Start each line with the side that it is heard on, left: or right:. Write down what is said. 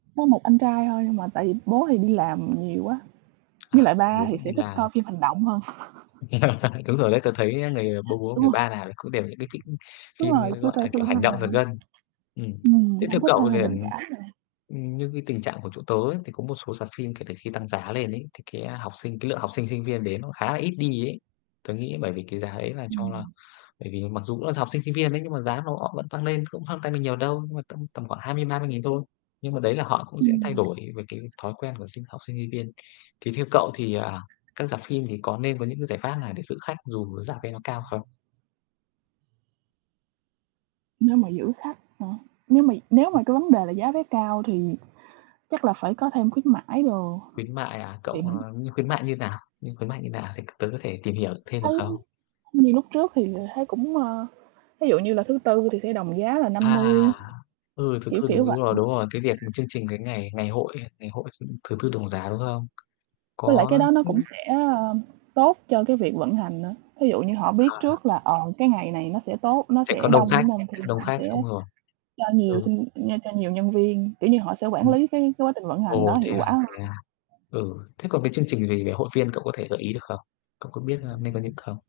right: Có một anh trai thôi nhưng mà tại vì bố thì đi làm nhiều quá,
left: À,
right: với lại
left: thế là
right: ba
left: bố
right: thì
left: vẫn đi
right: sẽ thích
left: làm.
right: coi phim hành động hơn.
left: Đúng rồi đấy, tớ thấy, a, người bố bố
right: Đúng
left: người
right: rồi.
left: ba nào cũng đều những cái kĩnh
right: Đúng
left: phim,
right: rồi,
left: ơ,
right: chưa
left: gọi
right: coi
left: là, kiểu
right: phim thôi
left: hành động giật
right: mà.
left: gân. Ừm,
right: Ừm,
left: thế
right: hổng
left: theo
right: thích hơn
left: cậu
right: là
left: liền
right: tình cảm mà.
left: ừm, như cái tình trạng của chỗ tớ ấy, thì có một số rạp phim kể từ khi tăng giá lên ấy, thì cái, a, học sinh, cái lượng học sinh, sinh viên đến nó khá là ít đi ấy. Tớ nghĩ bởi vì cái giá ấy là cho là
right: Ừm.
left: bởi vì mặc dù cũng là học sinh sinh viên ấy, nhưng mà giá nó óc vẫn tăng lên, cũng không tăng nên nhiều đâu, nhưng mà tâm tầm khoảng 20.000-30.000 thôi. Nhưng mà đấy là họ cũng sẽ thay
right: Ừm.
left: đổi về cái thói quen của sinh học sinh sinh viên. Thì theo cậu thì, à, các rạp phim thì có nên có những cái giải pháp nào để giữ khách dù rạp ấy nó cao không?
right: Nếu mà giữ khách hả? Nếu mà nếu mà
left: [unintelligible]
right: cái vấn đề là giá vé cao thì chắc là phải có thêm khuyến mãi đồ
left: Khuyến mại à, cậu
right: thì mình
left: ờ, như khuyến mại như nào? Như khuyến mại như nào thì t tớ có thể tìm hiểu thêm được
right: Thấy
left: không?
right: như lúc trước thì, ờ, thấy cũng ơ, thí dụ như là thứ Tư thì sẽ đồng giá là năm
left: À,
right: mươi,
left: ừ, thứ
right: kiểu,
left: Tư
right: kiểu
left: đúng đúng
right: vậy.
left: rồi, đúng rồi, cái việc chương trình cái ngày ngày hội ấy, ngày hội s thứ Tư đồng giả đúng không?
right: Với lại cái
left: Có
right: đó nó
left: thế
right: cũng sẽ, ơ, tốt cho cái việc vận hành nữa. Thí dụ như họ biết
left: À.
right: trước là, ờ, cái ngày này nó sẽ tốt, nó
left: Sẽ có
right: sẽ
left: đông
right: đông
left: khách,
right: đúng hông? Thì
left: sẽ đông
right: họ
left: khách xong
right: sẽ
left: rồi
right: cho nhiều
left: Ừ.
right: sinh nh cho nhiều nhân viên, kiểu như, họ sẽ quản
left: Ừm.
right: lý cái cái quá trình vận hành đó
left: Ồ, thế
right: hiệu quả
left: à, thế
right: hơn.
left: à? Ừ, thế còn cái chương trình về về hội viên cậu có thể gợi ý được không? Cậu có biết, a, nên có những không?